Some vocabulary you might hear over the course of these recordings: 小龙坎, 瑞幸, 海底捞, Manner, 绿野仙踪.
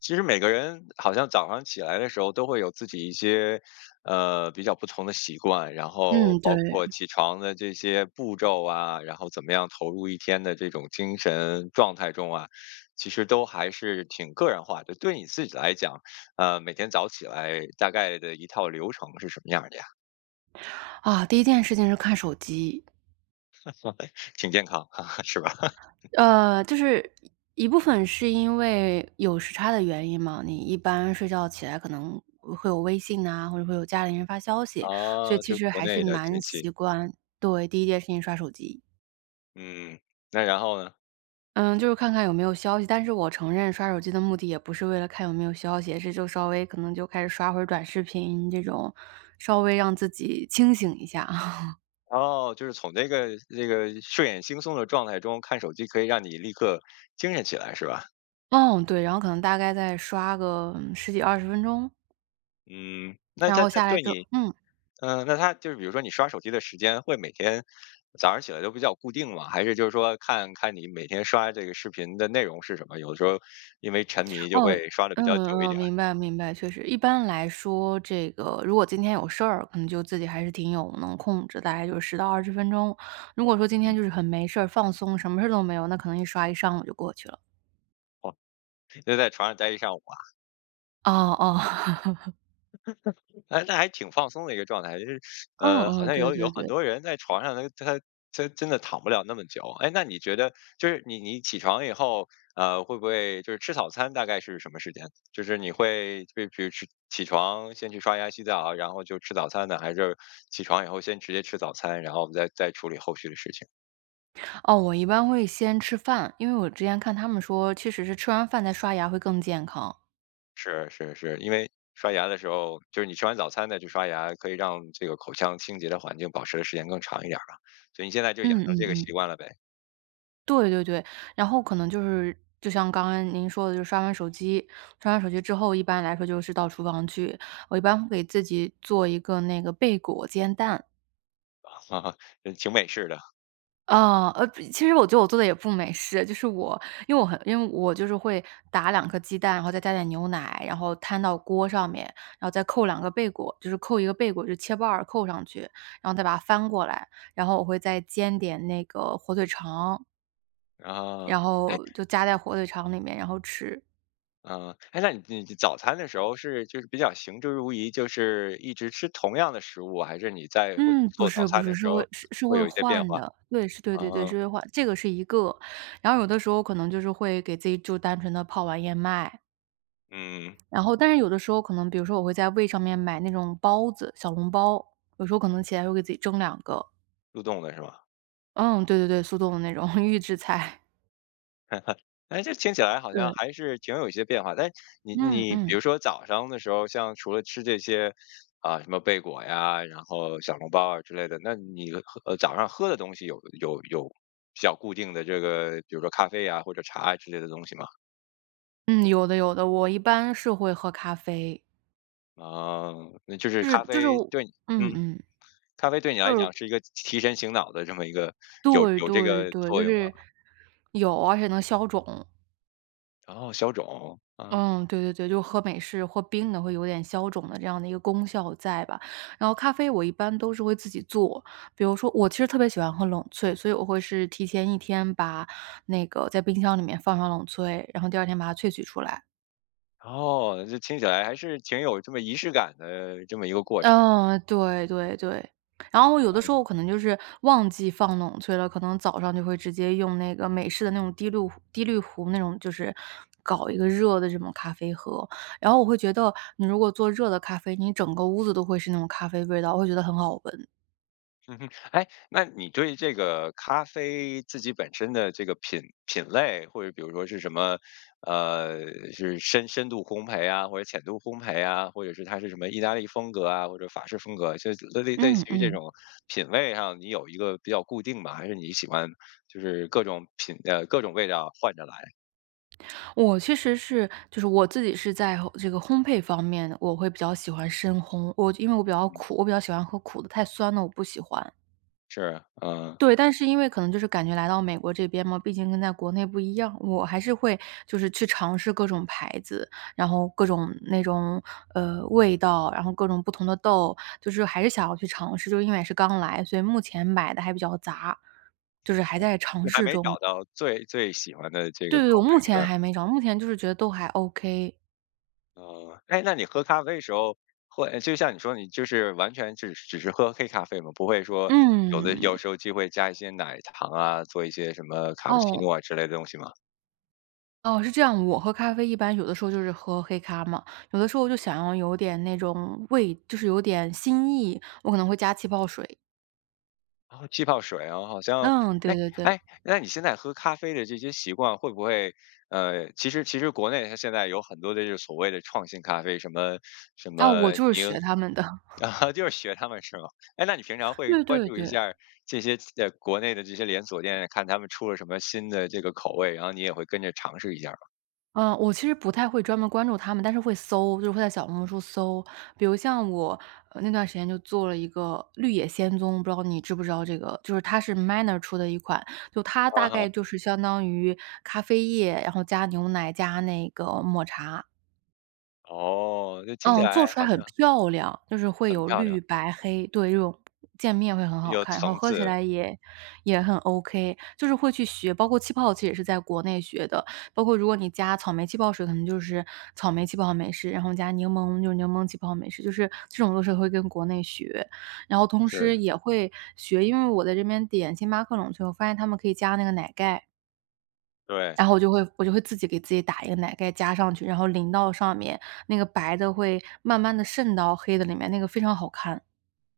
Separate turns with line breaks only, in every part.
其实每个人好像早上起来的时候都会有自己一些，比较不同的习惯，然后
嗯，
包
对。
括起床的这些步骤啊，然后怎么样投入一天的这种精神状态中啊，其实都还是挺个人化的。对你自己来讲，每天早起来大概的一套流程是什么样儿的呀？
啊，第一件事情是看手机。
挺健康，是吧？
就是一部分是因为有时差的原因嘛，你一般睡觉起来可能会有微信呐，或者会有家里人发消息，所以
啊，
其
就
实
国
还是
内的信
蛮
息。
习惯。对，第一件事情刷手机。
嗯，那然后呢？
嗯，就是看看有没有消息，但是我承认刷手机的目的也不是为了看有没有消息，也是就稍微可能就开始刷会儿短视频这种，稍微让自己清醒一下。
哦，就是从这个睡眼惺忪的状态中看手机，可以让你立刻精神起来，是吧？
嗯，对，然后可能大概再刷个，十几二十分钟。
嗯，那
然
它
后
它
下来
对
之后。
你，
嗯，
嗯、那它就是比如说你刷手机的时间会每天早上起来都比较固定吗？还是就是说看看你每天刷这个视频的内容是什么？有的时候因为沉迷就
哦，
会刷比
嗯
较久一一
嗯，
点，
明白明白，确实。一般来说，这个如果今天有事儿，可能就自己还是挺有能控制，大概就是1到二十分钟。如果说今天就是很没事儿，放松，什么事儿都没有，那可能一刷一上午就过去了。
在床上待午。
哦哦，
哎，那还挺放松的一个状态，好
嗯嗯，
像
对
有
对
很
对。
多人在床上他真的躺不了那么久。哎，那你觉得就是你起床以后，会不会就是吃早餐大概是什么时间？就是你会就比如吃起床先去刷牙洗澡，然后就吃早餐呢，还是起床以后先直接吃早餐，然后我们再处理后续的事情？
哦，我一般会先吃饭，因为我之前看他们说，确实是吃完饭再刷牙会更健康。
是是是，因为刷牙的时候，就是你吃完早餐再去刷牙，可以让这个口腔清洁的环境保持的时间更长一点儿吧。所以你现在就养
嗯
成
嗯
这个
嗯。
习惯了呗。
对对对，然后可能就是就像刚刚您说的，刷完手机之后一般来说就是到厨房去，我一般会给自己做一个那个贝果煎蛋。
啊，挺美式的
啊，其实我觉得我做的也不美式，就是我因为我就是会打两颗鸡蛋，然后再加点牛奶，然后摊到锅上面，然后再扣两个贝果，就是扣一个贝果就切半儿扣上去，然后再把它翻过来，然后我会再煎点那个火腿肠，
啊。
然
哎，
后就夹在火腿肠里面，然后吃。
嗯，哎，那你早餐的时候是就是比较行之如仪，就是一直吃同样的食物，还是你在会
嗯，不
做早
是不
餐
是，
的
是
时候
会是
会
会
有一些变
换
化？
的，对，是对对对，
啊，
是会换，这个是一个。然后有的时候可能就是会给自己就单纯的泡碗燕麦，
嗯，
然后但是有的时候可能比如说我会在胃上面买那种包子，小笼包，有时候可能起来会给自己蒸两个。
速冻的是吗？
嗯，对对对，速冻的那种 预制菜，
哎，这听起来好像
对，
还是挺有一些变化。但你
嗯
你比
嗯，
如说早上的时候，像除了吃这些啊、什么贝果呀，然后小笼包啊之类的，那你喝早上喝的东西有比较固定的这个，比如说咖啡啊或者茶啊之类的东西吗？
嗯，有的有的，我一般是会喝咖啡，
啊，那就是
就是
咖
就是
啡
我
对你
嗯
嗯，
嗯，
咖啡对你来
就是
讲是一个提神醒脑的这么一个有
对
有这
对
个
对，
作
就
用
是有，而且能消肿。
然后消肿，啊，
嗯，对对对，就喝美式或冰的会有点消肿的这样的一个功效在吧。然后咖啡我一般都是会自己做，比如说我其实特别喜欢喝冷萃，所以我会是提前一天把那个在冰箱里面放上冷萃，然后第二天把它萃取出来。
哦，这听起来还是挺有这么仪式感的这么一个过程。
嗯，对对对。然后有的时候我可能就是忘记放冷萃了，可能早上就会直接用那个美式的那种滴滤壶那种，就是搞一个热的这种咖啡喝。然后我会觉得你如果做热的咖啡，你整个屋子都会是那种咖啡味道，我会觉得很好闻。
嗯哼，哎，那你对这个咖啡自己本身的这个品类，或者比如说是什么，呃，是深度烘焙啊，或者浅度烘焙啊，或者是它是什么意大利风格啊，或者法式风格，就类类类似
嗯
于这
嗯，
种品味上，你有一个比较固定吧，还是你喜欢就是各种各种味道换着来？
我其实是就是我自己是在这个烘焙方面，我会比较喜欢深烘。我因为我比较苦，我比较喜欢喝苦的，太酸的我不喜欢。
是，嗯、
对，但是因为可能就是感觉来到美国这边嘛，毕竟跟在国内不一样，我还是会就是去尝试各种牌子，然后各种那种，味道，然后各种不同的豆，就是还是想要去尝试，就因为也是刚来，所以目前买的还比较杂，就是还在尝
你还
试
没找
中。
到最喜欢的这
对
个
对
口
我
味
目
是
前
吧？
还没找，目前就是觉得都还 OK。
哦，哎，那你喝咖啡时候会就像你说你就是完全只是喝黑咖啡吗？不会说有的
嗯，
有时候就会加一些奶糖啊，做一些什么卡布奇
哦，
诺啊之类的东西吗？
哦，是这样，我喝咖啡一般有的时候就是喝黑咖嘛，有的时候就想要有点那种味，就是有点新意，我可能会加气泡水。
哦，气泡水啊，好像
嗯，
哎
对对对，
哎，那你现在喝咖啡的这些习惯会不会其实其实国内它现在有很多的这所谓的创新咖啡，什么什
啊，
么
我就是
柠
学他们的，
啊，就是学他们是吗？哎，那你平常 会
对
关
对
注一
对。
下儿这些国内的这些连锁店，看他们出了什么新的这个口味，然后你也会跟着尝试一下儿
嗯，我其实不太会专门关注他们，但是会搜，就是会在小红书搜。比如像我那段时间就做了一个绿野仙踪，不知道你知不知道这个？就是它是 Manner 出的一款，就它
吗？啊
大
哈，
概就是相当于咖啡液，然后加牛奶加那个抹茶，
哦，这听起
嗯，
来
做出
好
来很
像
漂亮，就是会
很
有
漂亮，
绿白黑，对，这种渐面会很好
有
看，然后
层
喝起
次，
来也也很 OK,就是会去学，包括气泡其实也是在国内学的，包括如果你加草莓气泡水，可能就是草莓气泡美式，然后加柠檬就是柠檬气泡美式，就是这种都是会跟国内学，然后同时
是，
也会学，因为我在这边点星巴克冷萃，我发现他们可以加那个奶盖，
对。
然后我就会自己给自己打一个奶盖加上去，然后淋到上面，那个白的会慢慢的渗到黑的里面，那个非常好看。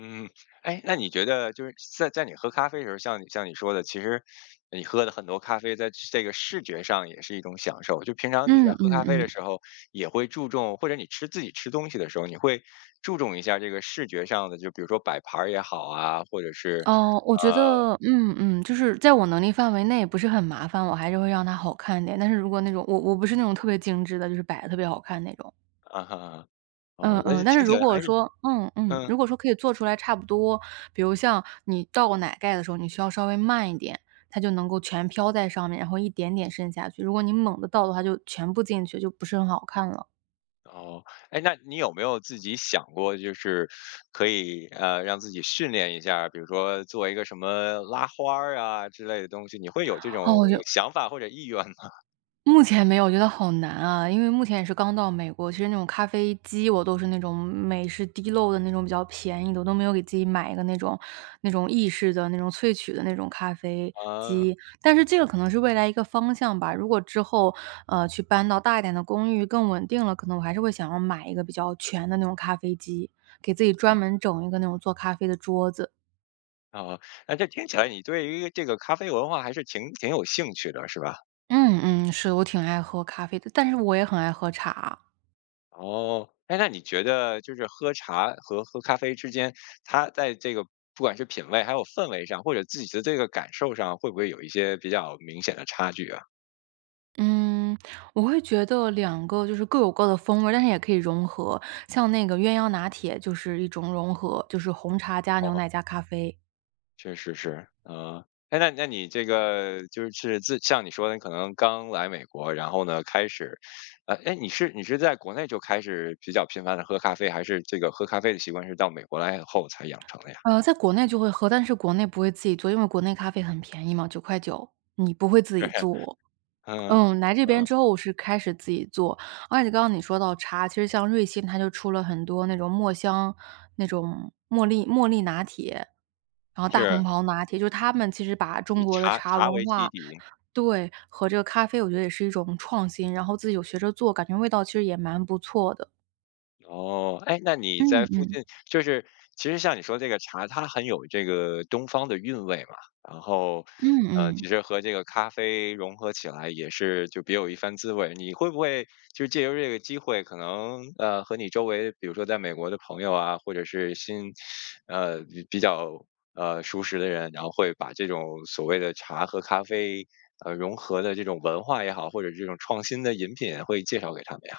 嗯，哎，那你觉得就是在你喝咖啡的时候，像你说的，其实你喝的很多咖啡，在这个视觉上也是一种享受。就平常你在
嗯嗯
喝咖啡的
嗯。
时候，也会注重，或者你吃自己吃东西的时候，你会注重一下这个视觉上的，就比如说摆盘儿也好啊，或者是
哦，我觉
呃
得就是在我能力范围内不是很麻烦，我还是会让它好看一点。但是如果那种我不是那种特别精致的，就是摆的特别好看那种。
啊哈，
嗯
哦，那就
嗯，但是
听起来还是嗯。
如果说可以做出来差不多，比如像你倒奶盖的时候，你需要稍微慢一点，它就能够全飘在上面，然后一点点渗下去。如果你猛的倒的话，就全部进去，就不是很好看了。
哦，哎，那你有没有自己想过，就是可以让自己训练一下儿比如说做一个什么拉花儿啊之类的东西，你会有这
哦，
种
我就
想法或者意愿吗？
目前没有，我觉得好难啊，因为目前也是刚到美国，其实那种咖啡机我都是那种美式滴漏的那种比较便宜的，我都没有给自己买一个那种意式的那种萃取的那种咖啡机。但是这个可能是未来一个方向吧，如果之后，去搬到大一点的公寓更稳定了，可能我还是会想要买一个比较全的那种咖啡机，给自己专门整一个那种做咖啡的桌子。
啊，哦那这听起来你对于这个咖啡文化还是挺有兴趣的，是吧？
嗯嗯，是，我挺爱喝咖啡的，但是我也很爱喝茶啊。
哦，哎，那你觉得就是喝茶和喝咖啡之间，它在这个不管是品味还有氛围上，或者自己的这个感受上，会不会有一些比较明显的差距啊？
嗯，我会觉得两个就是各有各的风味儿但是也可以融合。像那个鸳鸯拿铁就是一种融合，就是红茶加牛
哦。
奶加咖啡。
确实是，嗯，哎，那那你这个就是自像你说的，你可能刚来美国，然后呢，开始，哎，你是在国内就开始比较频繁的喝咖啡，还是这个喝咖啡的习惯是到美国来后才养成的呀？
在国内就会喝，但是国内不会自己做，因为国内咖啡很便宜嘛9块9，你不会 自
对，
己做。
嗯
嗯，来这边
嗯，
之后我是开始自己做，而且刚刚你说到茶，其实像瑞幸它就出了很多那种墨香那种茉莉拿铁，然后大红
是
袍拿铁，就是他们其实把
以
中国的
茶
茶
茶
文
为基
化，
底，
对，和这个咖啡我觉得也是一种创新，然后自己有学着做，感觉味道其实也蛮不错的。
哦，哎，那你
嗯
在附
嗯，
近，就是其实像你说这个茶，它很有这个东方的韵味嘛，然后，
嗯
其
嗯。
实和这个咖啡融合起来也是就别有一番滋味。你会不会就是借由这个机会，可能和你周围，比如说在美国的朋友啊，或者是新，比较熟识的人，然后会把这种所谓的茶和咖啡。融合的这种文化也好，或者这种创新的饮品，会介绍给他们呀。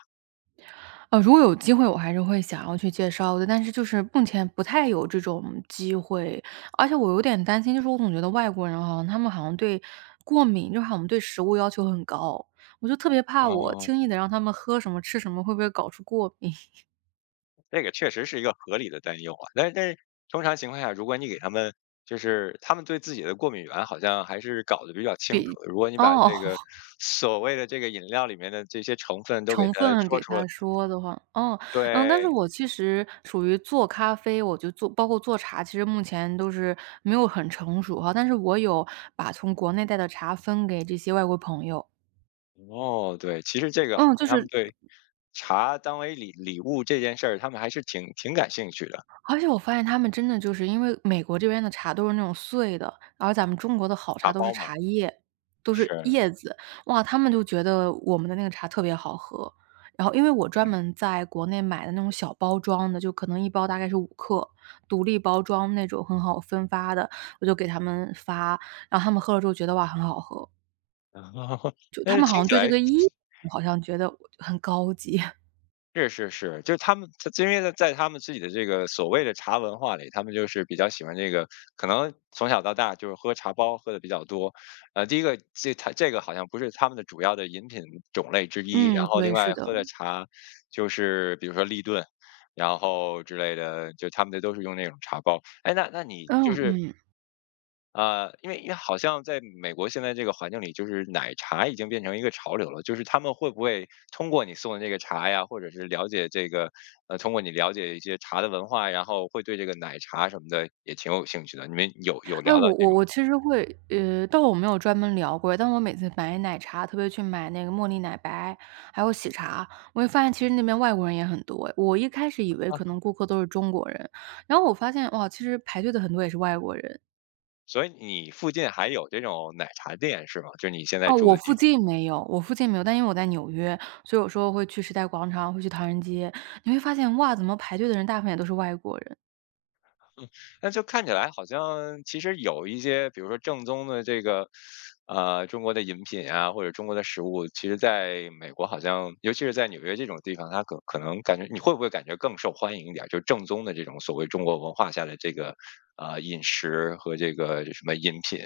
如果有机会我还是会想要去介绍的，但是就是目前不太有这种机会，而且我有点担心，就是我总觉得外国人好像他们好像对过敏，就好像对食物要求很高，我就特别怕我
哦，
轻易的让他们喝什么吃什么，会不会搞出过敏？
这个确实是一个合理的担忧啊，但是但是通常情况下，如果你给他们就是他们对自己的过敏源好像还是搞得比较清
比
楚的。如果你把这
哦，
个所谓的这个饮料里面的这些成分都给
成
它
分
说
给
出来，
他说的话，哦，嗯，但是
对，
我其实属于做咖啡，我就做包括做茶，其实目前都是没有很成熟哈，但是我有把从国内带的茶分给这些外国朋友。
哦，对，其实这个好
嗯，就
像他们
是
对茶当为礼物这件事儿，他们还是挺感兴趣的，
而且我发现他们真的就是因为美国这边的茶都是那种碎的，而咱们中国的好
茶
茶都是
包
茶
嘛，
叶，都是
是，
叶子。哇，他们就觉得我们的那个茶特别好喝。然后因为我专门在国内买的那种小包装的，就可能一包大概是5克，独立包装那种很好分发的，我就给他们发，然后他们喝了之后觉得：“哇，很好喝。”
嗯，
就
但
他
是
们好
听
像
起
对这
来
个叶子好像觉得很高级。
是是是，就是他们，他因为在他们自己的这个所谓的茶文化里，他们就是比较喜欢这个，可能从小到大就是喝茶包喝的比较多。第一个这他这个好像不是他们的主要的饮品种类之一，
嗯，
然后另
对，是
外
的，
喝的茶就是比如说立顿，然后之类的，就他们的都是用那种茶包。哎，那那你
嗯
就是
嗯。
因为因为好像在美国现在这个环境里，就是奶茶已经变成一个潮流了。就是他们会不会通过你送的这个茶呀，或者是了解这个，通过你了解一些茶的文化，然后会对这个奶茶什么的也挺有兴趣的。你们有
哎，
聊到
我
这
我
种，
我其实会，但我没有专门聊过，但我每次买奶茶，特别去买那个茉莉奶白，还有喜茶，我会发现其实那边外国人也很多，哎，我一开始以为可能顾客都是中国人，然后我发现哇，其实排队的很多也是外国人。
所以你附近还有这种奶茶店是吗？就是你现在
哦，
住
我
的地
附
方？
近没有，我附近没有，但因为我在纽约，所以有时候会去时代广场，会去唐人街，你会发现哇，怎么排队的人大部分也都是外国人。
嗯，那就看起来好像其实有一些，比如说正宗的这个，中国的饮品啊，或者中国的食物，其实在美国好像，尤其是在纽约这种地方，它可能感觉你会不会感觉更受欢迎一点儿？就正宗的这种所谓中国文化下的这个，饮食和这个什么饮品，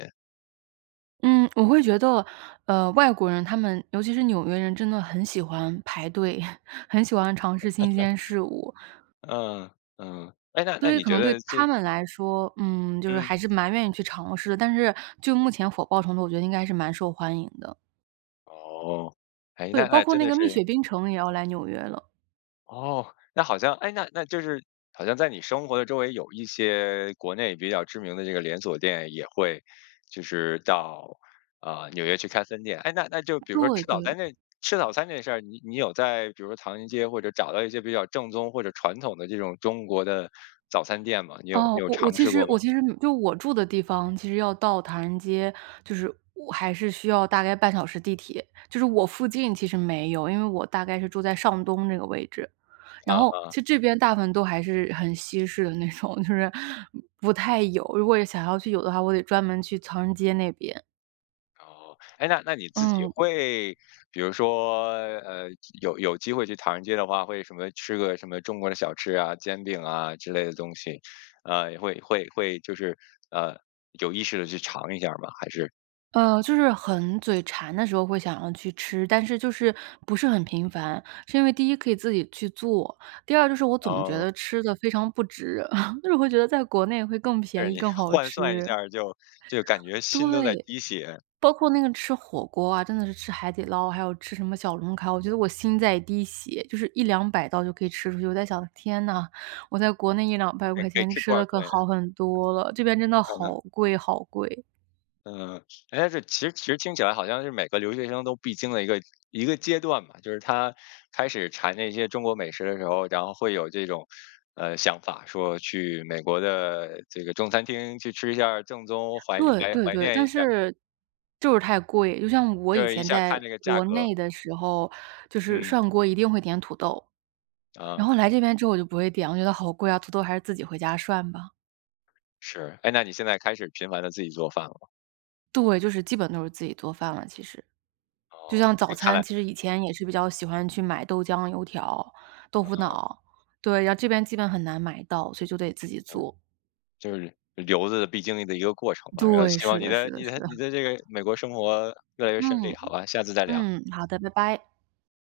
嗯，我会觉得，外国人他们，尤其是纽约人，真的很喜欢排队，很喜欢尝试新鲜事物，
嗯嗯，哎，那那
所以
你
可
觉
能对
得这，
他们来说，嗯，就是
嗯，
还是蛮愿意去尝试的。但是就目前火爆程度，我觉得应该是蛮受欢迎的。
哦，哎，
对，
那
包
那
括
真
那
的
个蜜
是。
雪冰城也要来纽约了。
哦，那好像，哎，那那就是好像在你生活的周围有一些国内比较知名的这个连锁店也会，就是到纽约去开分店。哎，那那就比如说
对对，
吃早餐这事儿，你你有在比如说唐人街或者找到一些比较正宗或者传统的这种中国的早餐店吗？你有你
哦，
有
我我
尝
其
试
实
过吗？
我其实就我住的地方，其实要到唐人街，就是我还是需要大概半小时地铁。就是我附近其实没有，因为我大概是住在上东这个位置。
啊
然后其
啊。
实这边大部分都还是很西式的那种，就是不太有，如果想要去有的话，我得专门去唐人街那边。
哦，哎，那那你自己
嗯，
会，比如说，有有机会去唐人街的话，会什么吃个什么中国的小吃啊、煎饼啊之类的东西，会就是呃有意识的去尝一下吗？还是
就是很嘴馋的时候会想要去吃，但是就是不是很频繁，是因为第一可以自己去做，第二就是我
然
总觉
后
得吃的非常不值，就是会觉得在国内会更便
是
宜、
你
更好
换算一下
吃。
儿就感觉心都在
对。
滴血，
包括那个吃火锅啊，真的是吃海底捞，还有吃什么小龙坎，我觉得我心在滴血，就是一两百刀就可以吃出去。我在想，天呐，我在国内一两百块
可以
钱
吃
吃
多少
的可
顿？
好很多了，这边真的好贵好贵。
嗯，哎，这其实其实听起来好像是每个留学生都必经的一个一个阶段嘛，就是他开始馋那些中国美食的时候，然后会有这种想法，说去美国的这个中餐厅去吃一下儿正宗，
对对
怀
对，
念一
但
下，
是就是太贵，就像我
就
以
是一
前
下
在
看这个价
国
格，
内的时候，就是
嗯
涮锅一定会点土豆，然
啊
后来这边之后我就不会点，我觉得好贵啊，土豆还是自己回家涮吧。
是，哎，那你现在开始频繁的自己做饭了吗？
对，就是基本都是自己做饭了，其实。就
哦，
像早
这看
餐，
来
其实以前也是比较喜欢去买豆浆、油条、豆腐脑，对，然后这边基本很难买到，所以就得自己
嗯
做。
就是留子必经历的一个过程吧，然后
对，
希望
是
你
的
的
是的
你
是
的
的，
你的这个美国生活越来越顺利，
嗯，
好吧，下次再聊。
嗯，好的，拜拜。